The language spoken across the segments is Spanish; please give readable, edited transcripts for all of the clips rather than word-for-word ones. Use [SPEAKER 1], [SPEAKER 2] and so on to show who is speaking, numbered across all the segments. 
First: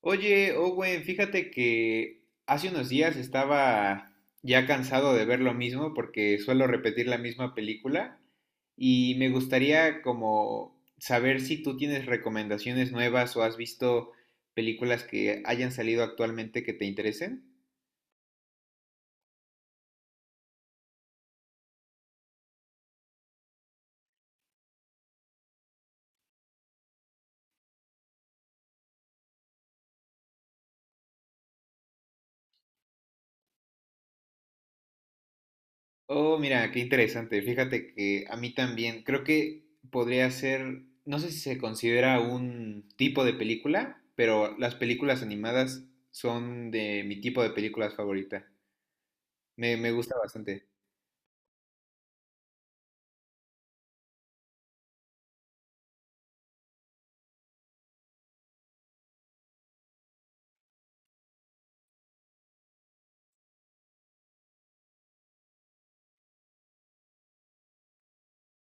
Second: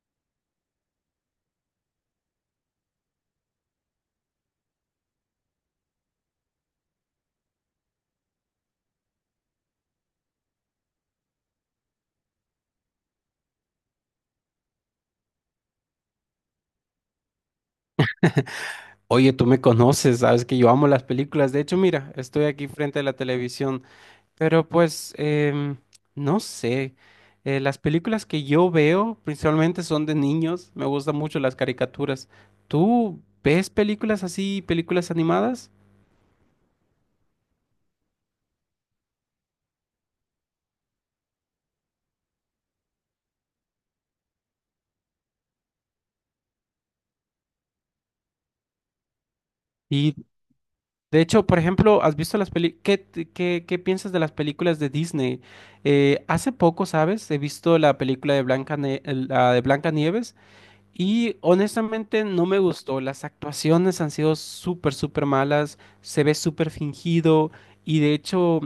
[SPEAKER 1] Oye, Owen, fíjate que hace unos días estaba ya cansado de ver lo mismo porque suelo repetir la misma película y me gustaría como saber si tú tienes recomendaciones nuevas o has visto películas que hayan salido actualmente que te interesen.
[SPEAKER 2] Oye, tú me conoces, sabes que yo amo las películas. De hecho, mira, estoy aquí frente a la televisión, pero pues, no sé. Las películas que yo veo principalmente son de niños. Me gustan mucho las caricaturas. ¿Tú ves películas así, películas animadas?
[SPEAKER 1] Oh, mira, qué interesante. Fíjate que a mí también, creo que podría ser, no sé si se considera un tipo de película, pero las películas animadas son de mi tipo de películas favorita. Me gusta
[SPEAKER 2] Y
[SPEAKER 1] bastante.
[SPEAKER 2] de hecho, por ejemplo, ¿has visto las películas? ¿Qué, qué, qué piensas de las películas de Disney? Hace poco, ¿sabes? He visto la película de la de Blancanieves. Y honestamente no me gustó. Las actuaciones han sido súper malas. Se ve súper fingido. Y de hecho,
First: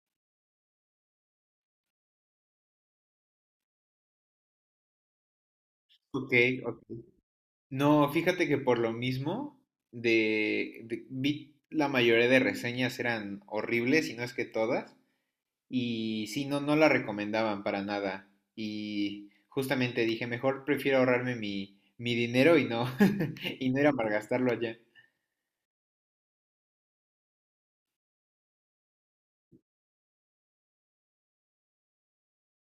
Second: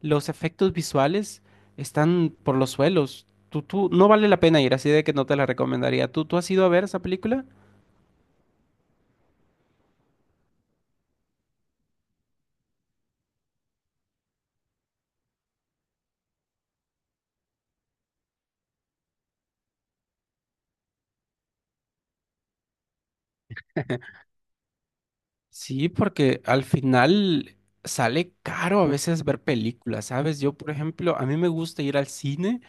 [SPEAKER 2] los efectos visuales están por los suelos. No vale la pena ir, así de que no te la recomendaría.
[SPEAKER 1] Ok,
[SPEAKER 2] Tú has ido a
[SPEAKER 1] ok.
[SPEAKER 2] ver esa película?
[SPEAKER 1] No, fíjate que por lo mismo, vi la mayoría de reseñas eran horribles, y no es que todas, y sí, no, no la recomendaban para nada. Y justamente dije, mejor prefiero ahorrarme mi dinero y no, y no ir a malgastarlo allá.
[SPEAKER 2] Sí, porque al final sale caro a veces ver películas, ¿sabes? Yo, por ejemplo, a mí me gusta ir al cine.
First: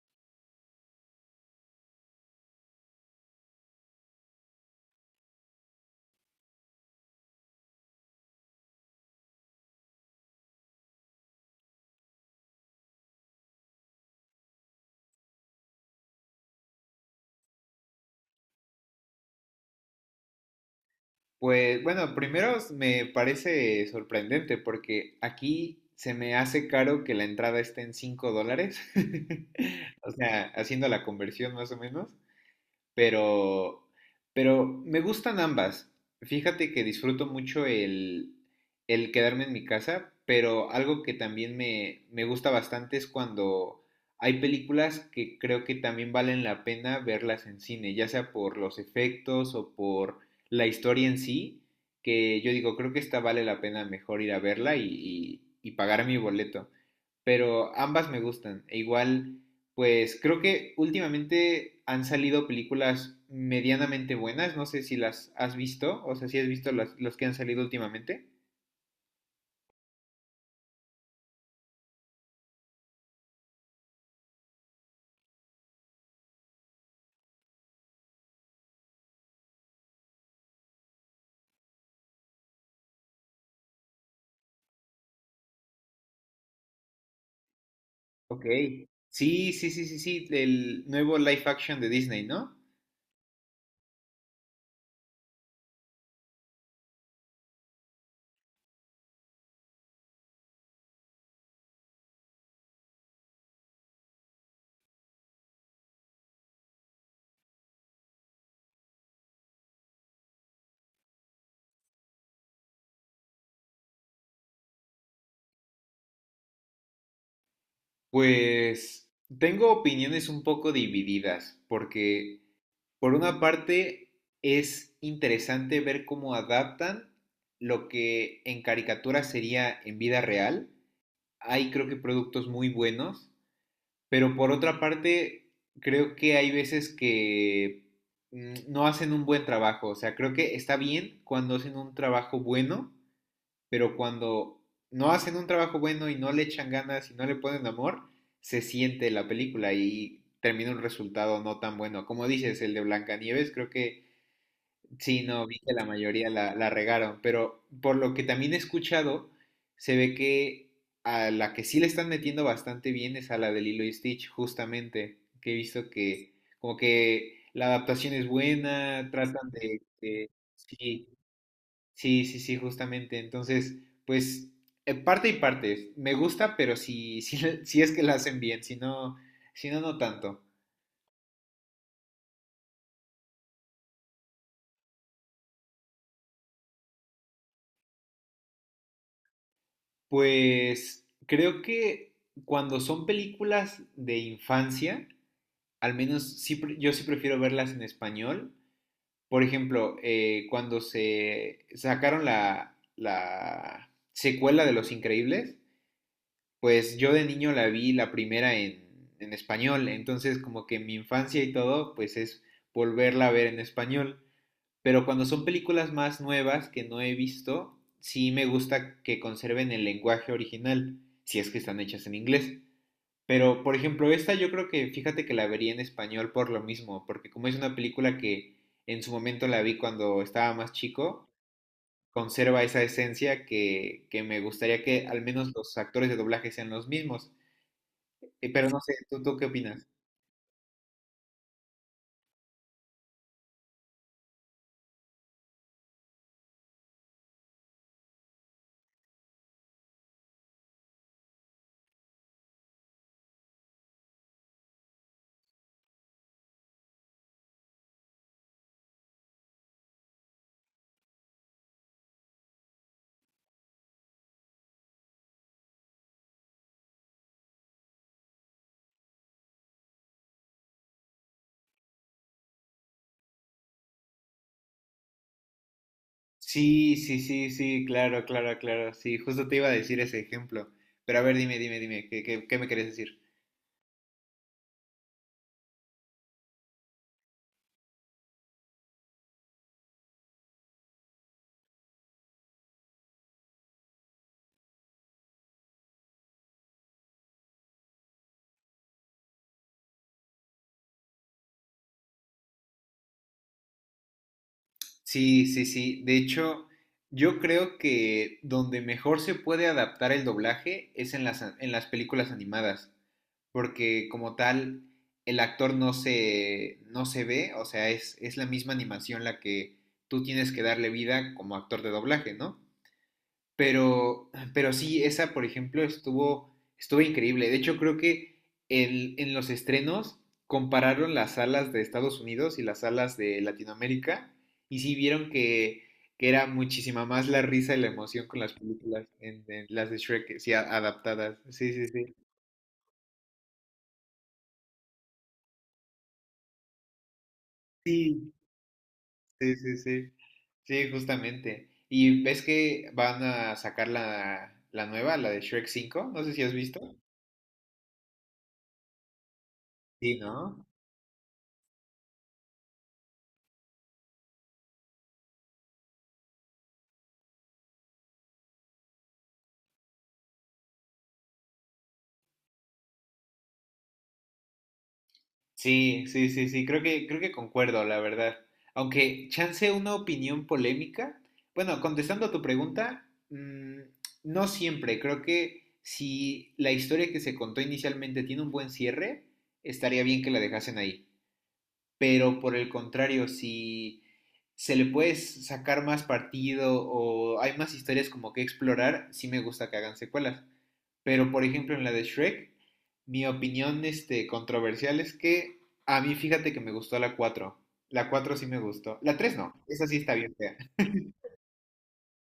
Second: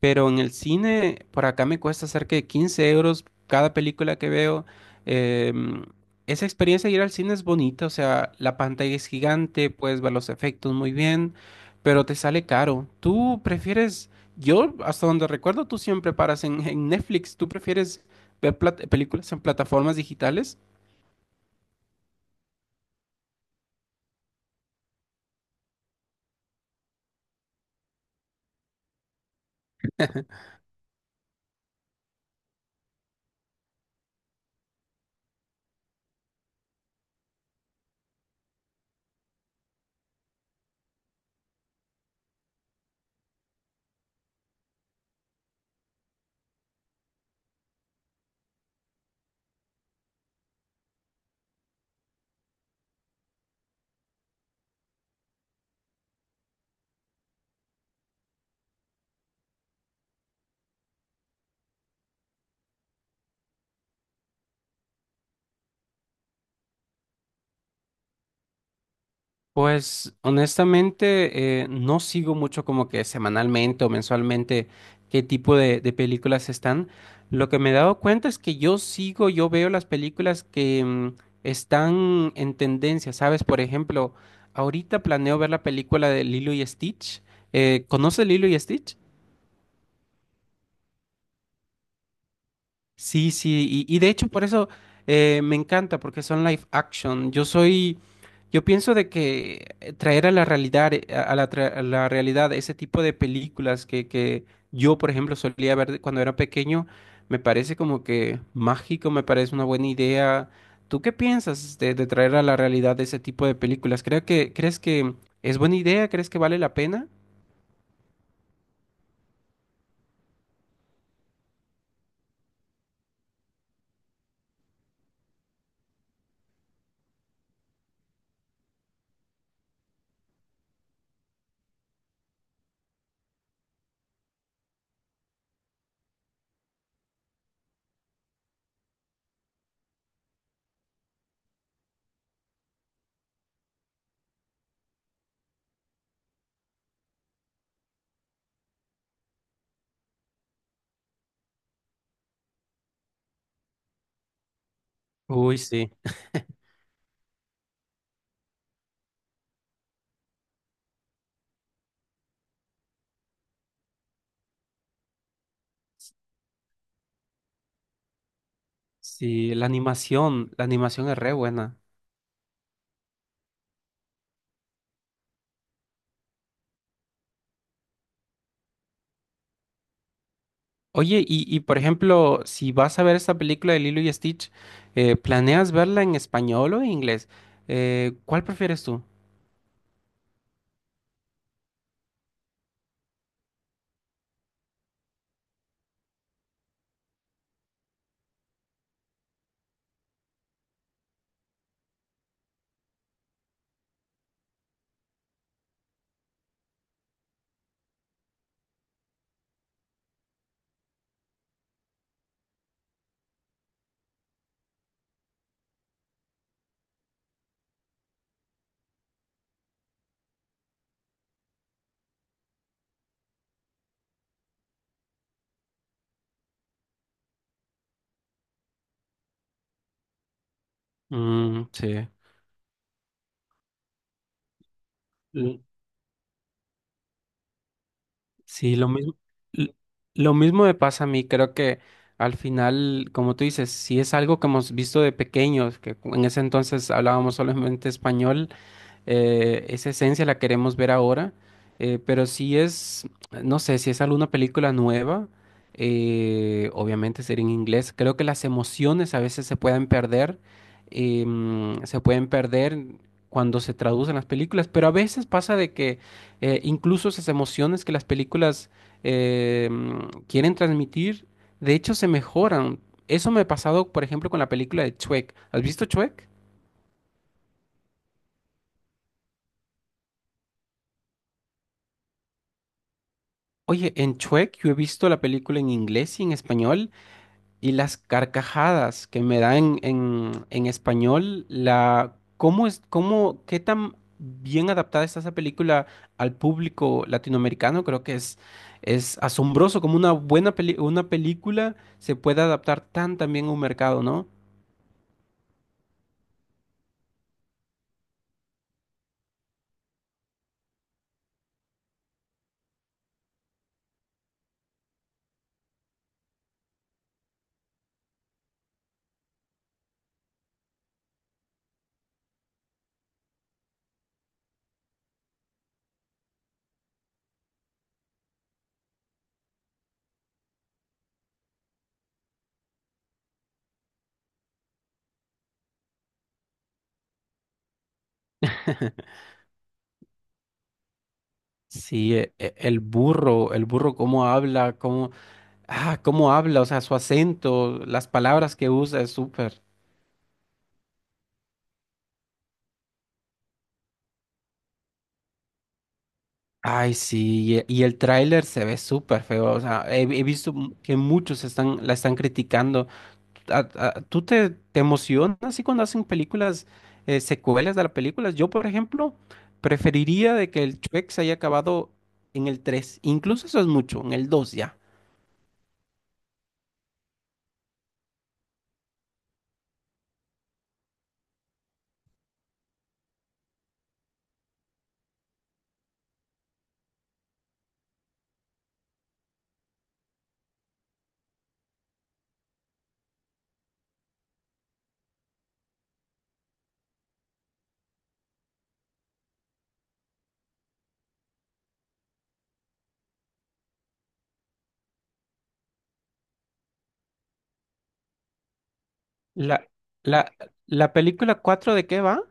[SPEAKER 2] Pero en el cine, por acá me cuesta cerca de 15 euros cada película que veo. Em, esa experiencia de ir al cine es bonita, o sea, la pantalla es gigante, puedes ver los efectos muy bien, pero te sale caro. ¿Tú prefieres, yo hasta donde recuerdo, tú siempre paras en Netflix, ¿tú prefieres ver películas en plataformas digitales?
[SPEAKER 1] Pues bueno, primero me parece sorprendente porque aquí se me hace caro que la entrada esté en $5. O sea, haciendo la conversión más o menos. Pero, pero me gustan ambas. Fíjate que disfruto mucho el quedarme en mi casa, pero algo que también me gusta bastante es cuando hay películas que creo que también valen la pena verlas en cine, ya sea por los efectos o por la historia en sí, que yo digo, creo que esta vale la pena mejor ir a verla y pagar mi boleto. Pero ambas me gustan. E igual pues creo que últimamente han salido películas medianamente buenas. No sé si las has visto, o sea, si has visto las que han salido últimamente.
[SPEAKER 2] Pues honestamente no sigo mucho como que semanalmente o mensualmente qué tipo de películas están. Lo que me he dado cuenta es que yo sigo, yo veo las películas que están en tendencia, ¿sabes? Por ejemplo, ahorita planeo ver la película de Lilo y Stitch. ¿Conoces
[SPEAKER 1] Ok.
[SPEAKER 2] Lilo y Stitch?
[SPEAKER 1] Sí, sí, sí, sí, sí, el nuevo live action de Disney, ¿no?
[SPEAKER 2] Sí, sí, y de hecho por eso me encanta, porque son live action. Yo soy, yo pienso de que traer a la realidad, a la realidad ese tipo de películas que yo, por ejemplo, solía ver cuando era pequeño, me parece como que mágico, me parece una buena idea. ¿Tú qué piensas de traer a la realidad ese tipo de películas? ¿Creo que, crees que es buena idea? ¿Crees que vale la pena?
[SPEAKER 1] Pues tengo opiniones un poco divididas, porque por una parte es interesante ver cómo adaptan lo que en caricatura sería en vida real. Hay creo que productos muy buenos. Pero por otra parte, creo que hay veces que no hacen un buen trabajo. O sea, creo que está bien cuando hacen un trabajo bueno, pero cuando no hacen un trabajo bueno y no le echan ganas y no le ponen amor, se siente la película y termina un resultado no tan bueno. Como dices, el de Blancanieves creo que sí, no,
[SPEAKER 2] Uy,
[SPEAKER 1] vi que la
[SPEAKER 2] sí.
[SPEAKER 1] mayoría la regaron, pero por lo que también he escuchado, se ve que a la que sí le están metiendo bastante bien es a la de Lilo y Stitch, justamente, que he visto que como que la adaptación es buena, tratan
[SPEAKER 2] Sí,
[SPEAKER 1] de, de-
[SPEAKER 2] la
[SPEAKER 1] Sí,
[SPEAKER 2] animación es re buena.
[SPEAKER 1] sí, sí, sí, justamente. Entonces, pues, parte y parte. Me gusta, pero si, si, si es que la hacen bien, si no, si no, no tanto.
[SPEAKER 2] Oye, y por ejemplo, si vas a ver esta película de Lilo y Stitch, ¿planeas verla en español o en inglés? ¿Cuál prefieres tú?
[SPEAKER 1] Pues creo que cuando son películas de infancia, al menos yo sí prefiero verlas en español. Por ejemplo, cuando se sacaron la secuela de Los Increíbles, pues yo de niño la vi la primera en español. Entonces como que mi infancia y todo, pues es volverla a ver en español. Pero cuando son películas más nuevas que no he visto, sí me gusta que conserven el lenguaje original, si es que están hechas en inglés. Pero, por ejemplo, esta yo creo que, fíjate que la vería en español por lo mismo, porque como es una película que en su momento la vi cuando estaba más chico,
[SPEAKER 2] Mm, sí.
[SPEAKER 1] conserva esa esencia que me gustaría que al menos
[SPEAKER 2] L-
[SPEAKER 1] los actores de doblaje sean los mismos. Pero
[SPEAKER 2] Sí,
[SPEAKER 1] no
[SPEAKER 2] lo
[SPEAKER 1] sé,
[SPEAKER 2] mismo,
[SPEAKER 1] tú qué
[SPEAKER 2] l-
[SPEAKER 1] opinas?
[SPEAKER 2] lo mismo me pasa a mí. Creo que al final, como tú dices, si es algo que hemos visto de pequeños, que en ese entonces hablábamos solamente español, esa esencia la queremos ver ahora, pero si es, no sé, si es alguna película nueva, obviamente sería en inglés. Creo que las emociones a veces se pueden perder, se pueden perder cuando se traducen las películas, pero a veces pasa de que incluso esas emociones que las películas quieren transmitir, de hecho se mejoran. Eso me ha pasado, por ejemplo, con la película de Shrek. ¿Has visto Shrek?
[SPEAKER 1] Sí, sí, sí, sí, claro, claro, claro, sí, justo te iba a decir ese ejemplo, pero a ver, dime, dime, dime, ¿qué, qué, qué me querés decir?
[SPEAKER 2] Oye, en Shrek yo he visto la película en inglés y en español y las carcajadas que me dan en, en español, la, ¿cómo es, cómo, qué tan bien adaptada está esa película al público latinoamericano? Creo que es asombroso como una una película se puede adaptar tan tan bien a un mercado, ¿no?
[SPEAKER 1] Sí, sí, sí, de hecho, yo creo que donde mejor se puede adaptar el doblaje es en las, en las películas animadas, porque como tal, el actor no se ve, o sea, es la misma animación la que tú tienes que darle vida como actor de doblaje, ¿no? Pero sí, esa, por ejemplo, estuvo, estuvo increíble. De hecho, creo que en los estrenos compararon las salas de Estados Unidos y las salas de Latinoamérica y sí vieron que era muchísima más la risa y la emoción con las películas, en las de Shrek, sí, adaptadas. Sí, sí,
[SPEAKER 2] Sí,
[SPEAKER 1] sí.
[SPEAKER 2] el burro cómo habla, cómo, ah, cómo habla, o sea, su acento, las
[SPEAKER 1] Sí,
[SPEAKER 2] palabras que usa es
[SPEAKER 1] sí,
[SPEAKER 2] súper.
[SPEAKER 1] sí, sí. Sí, justamente. Y ves que van a sacar la nueva, la de Shrek cinco, no sé si has
[SPEAKER 2] Ay,
[SPEAKER 1] visto.
[SPEAKER 2] sí, y el tráiler se ve súper feo, o sea, he,
[SPEAKER 1] Sí,
[SPEAKER 2] he visto
[SPEAKER 1] ¿no?
[SPEAKER 2] que muchos están, la están criticando. ¿Tú te, te emocionas así cuando hacen películas, secuelas de las películas? Yo, por ejemplo, preferiría de que el Shrek se haya acabado en el tres, incluso eso es mucho, en el dos ya.
[SPEAKER 1] Sí, sí, sí, sí, creo que concuerdo, la verdad. Aunque chance una opinión polémica. Bueno, contestando a tu pregunta, no siempre. Creo que si la historia que se contó inicialmente tiene un buen cierre, estaría bien que la dejasen ahí, pero por el contrario, si se le puede sacar más partido o hay más historias como que explorar, sí me gusta que hagan secuelas. Pero por ejemplo en la de Shrek, mi opinión este, controversial, es que a mí fíjate que me gustó la cuatro. La 4 sí me gustó. La 3 no,
[SPEAKER 2] La,
[SPEAKER 1] esa sí está
[SPEAKER 2] la,
[SPEAKER 1] bien fea.
[SPEAKER 2] la película cuatro, ¿de qué va?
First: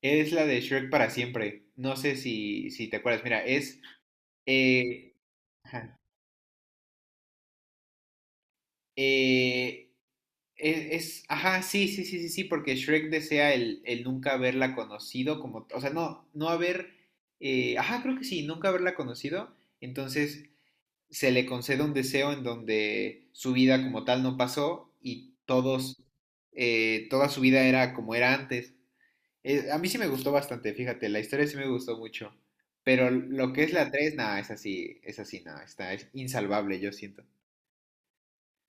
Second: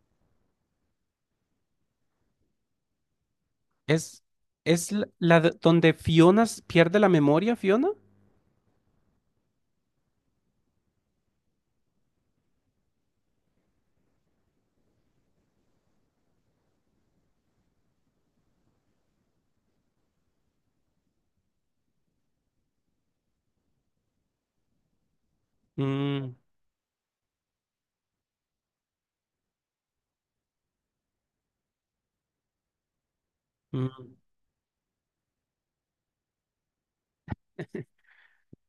[SPEAKER 1] Es la de Shrek para siempre. No sé si, si te acuerdas. Mira, es...
[SPEAKER 2] Es, es la,
[SPEAKER 1] eh,
[SPEAKER 2] la donde
[SPEAKER 1] ajá,
[SPEAKER 2] Fiona pierde la memoria, Fiona.
[SPEAKER 1] eh, ajá, sí, sí, sí, sí, sí, porque Shrek desea el nunca haberla conocido, como, o sea, no haber, ajá, creo que sí, nunca haberla conocido, entonces se le concede un deseo en donde su vida como tal no pasó y todos,
[SPEAKER 2] Mm,
[SPEAKER 1] toda su vida era como era antes. A mí sí me gustó bastante, fíjate, la historia sí me gustó mucho, pero lo que es la
[SPEAKER 2] mm.
[SPEAKER 1] 3 nada, es así, nada, está, es insalvable, yo siento.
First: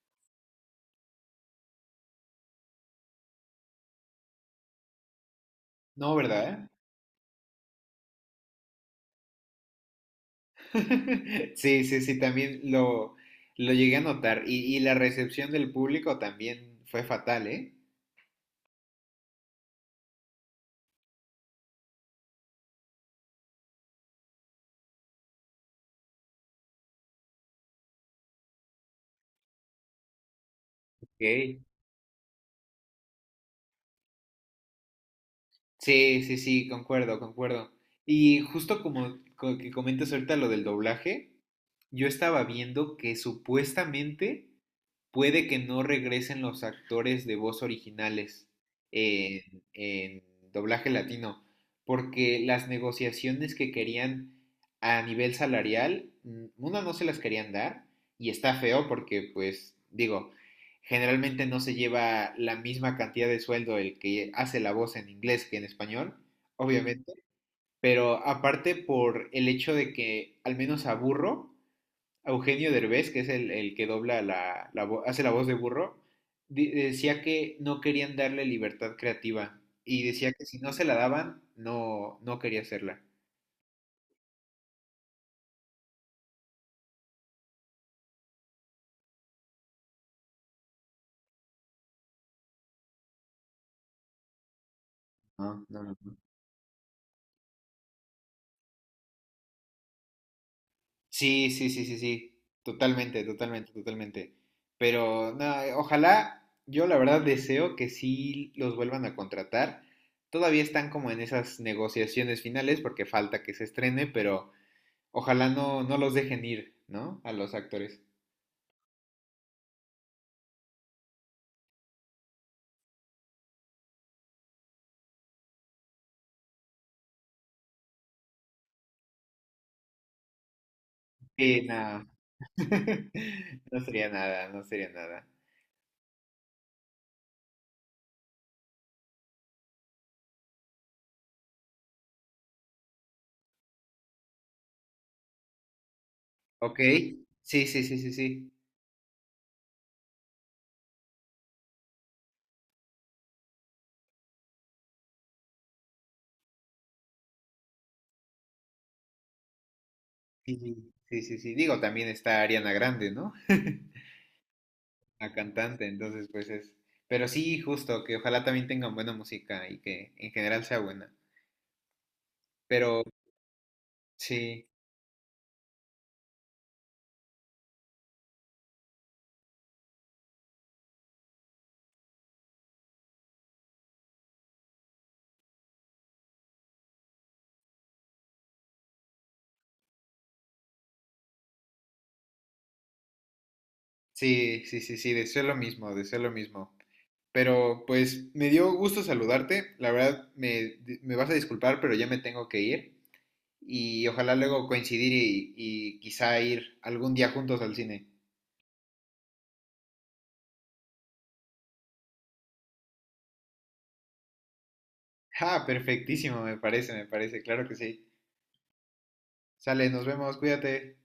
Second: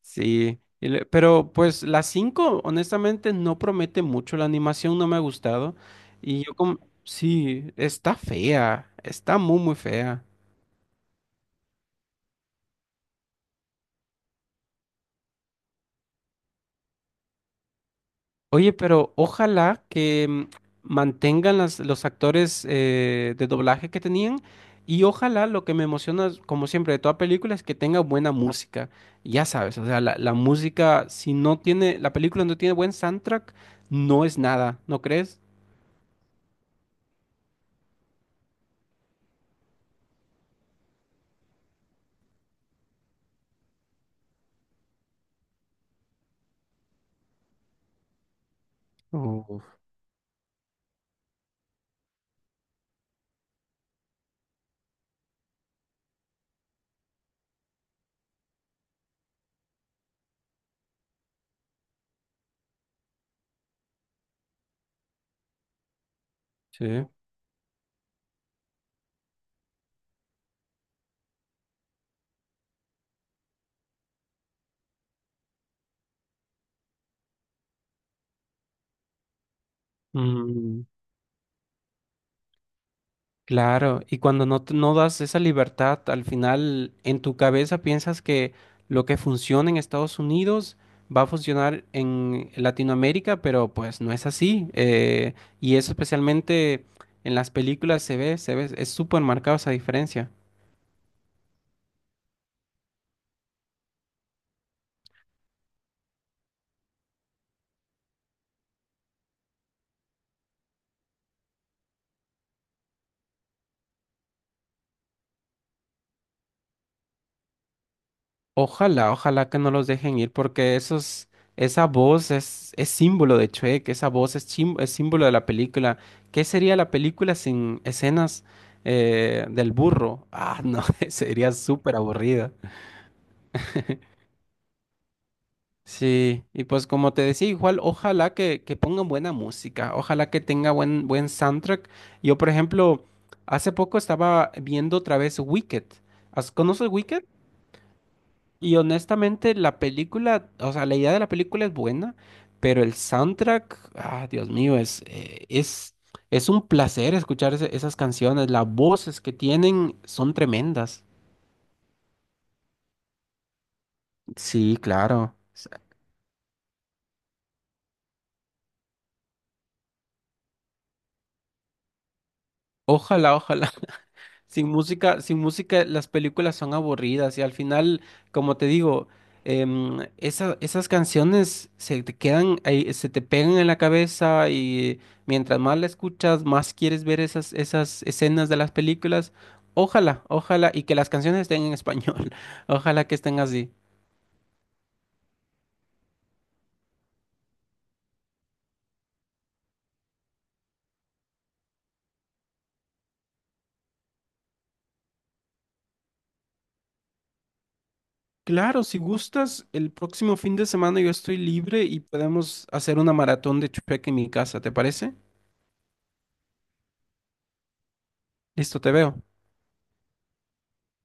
[SPEAKER 2] Sí, y pero pues la 5, honestamente no promete mucho, la animación no me ha gustado
[SPEAKER 1] No,
[SPEAKER 2] y yo
[SPEAKER 1] ¿verdad?
[SPEAKER 2] como, sí, está fea, está muy muy fea.
[SPEAKER 1] Sí, sí, sí, también lo llegué a notar. Y la recepción del público también fue fatal, ¿eh?
[SPEAKER 2] Oye, pero ojalá que mantengan los actores de doblaje que tenían y ojalá lo que me emociona, como siempre, de toda película es que tenga buena música. Ya sabes, o sea, la música, si no
[SPEAKER 1] Ok.
[SPEAKER 2] tiene, la película no tiene buen soundtrack, no es nada, ¿no crees?
[SPEAKER 1] Sí, sí, sí, concuerdo, concuerdo. Y justo como que comentas ahorita lo del doblaje, yo estaba viendo que supuestamente puede que no regresen los actores de voz originales
[SPEAKER 2] Uf,
[SPEAKER 1] en doblaje latino, porque las negociaciones que querían a nivel salarial, una no se las querían dar y está feo porque pues digo, generalmente no se lleva la misma cantidad de sueldo el que hace la voz en inglés que en español,
[SPEAKER 2] sí.
[SPEAKER 1] obviamente, pero aparte por el hecho de que al menos a Burro, a Eugenio Derbez, que es el que dobla la hace la voz de burro, decía que no querían darle libertad creativa y decía que si no
[SPEAKER 2] Mm.
[SPEAKER 1] se la daban, no, no quería hacerla.
[SPEAKER 2] Claro, y cuando no, no das esa libertad, al final en tu cabeza piensas que lo que funciona en Estados Unidos va a funcionar en Latinoamérica, pero pues no es así.
[SPEAKER 1] No,
[SPEAKER 2] Y
[SPEAKER 1] no,
[SPEAKER 2] eso
[SPEAKER 1] no, no.
[SPEAKER 2] especialmente en las películas se ve, es súper marcada esa diferencia.
[SPEAKER 1] Sí, sí, sí, sí, sí, totalmente, totalmente, totalmente. Pero no, ojalá, yo la verdad deseo que sí los vuelvan a contratar. Todavía están como en esas negociaciones finales porque falta que se estrene, pero ojalá no, no los dejen ir, ¿no? A los actores.
[SPEAKER 2] Ojalá, ojalá que no los dejen ir porque esos, esa voz es símbolo de Shrek, esa voz es, es símbolo de la película. ¿Qué sería la película sin escenas del burro? Ah, no, sería
[SPEAKER 1] Sí,
[SPEAKER 2] súper
[SPEAKER 1] no.
[SPEAKER 2] aburrida.
[SPEAKER 1] No sería nada, no sería nada.
[SPEAKER 2] Sí, y pues como te decía, igual ojalá que pongan buena música, ojalá que tenga buen, buen soundtrack. Yo, por ejemplo, hace poco estaba viendo otra vez Wicked.
[SPEAKER 1] Ok,
[SPEAKER 2] ¿Conoces Wicked?
[SPEAKER 1] sí, sí, sí, sí, sí.
[SPEAKER 2] Y honestamente, la película, o sea, la idea de la película es buena, pero el soundtrack, ah, Dios mío, es un placer escuchar esas canciones. Las voces que tienen son
[SPEAKER 1] Sí,
[SPEAKER 2] tremendas.
[SPEAKER 1] sí, sí, sí. Digo, también está Ariana Grande, ¿no?
[SPEAKER 2] Sí,
[SPEAKER 1] La
[SPEAKER 2] claro.
[SPEAKER 1] cantante, entonces pues es... Pero sí, justo, que ojalá también tengan buena música y que en general sea buena. Pero
[SPEAKER 2] Ojalá, ojalá.
[SPEAKER 1] sí,
[SPEAKER 2] Sin música, sin música las películas son aburridas y al final, como te digo, esas canciones se te quedan ahí, se te pegan en la cabeza y mientras más la escuchas, más quieres ver esas, esas escenas de las películas. Ojalá, ojalá, y que las canciones estén en español. Ojalá que estén así.
[SPEAKER 1] sí, sí, sí, sí, deseo lo mismo, deseo lo mismo. Pero pues me dio gusto saludarte, la verdad me vas a disculpar, pero ya me tengo que ir y ojalá luego coincidir y quizá ir algún día juntos al cine.
[SPEAKER 2] Claro, si gustas, el próximo fin de semana yo estoy libre y podemos hacer una maratón de Shrek en mi casa, ¿te parece?
[SPEAKER 1] Ah, perfectísimo, me parece, claro que sí.
[SPEAKER 2] Listo, te veo.
[SPEAKER 1] Sale, nos vemos, cuídate.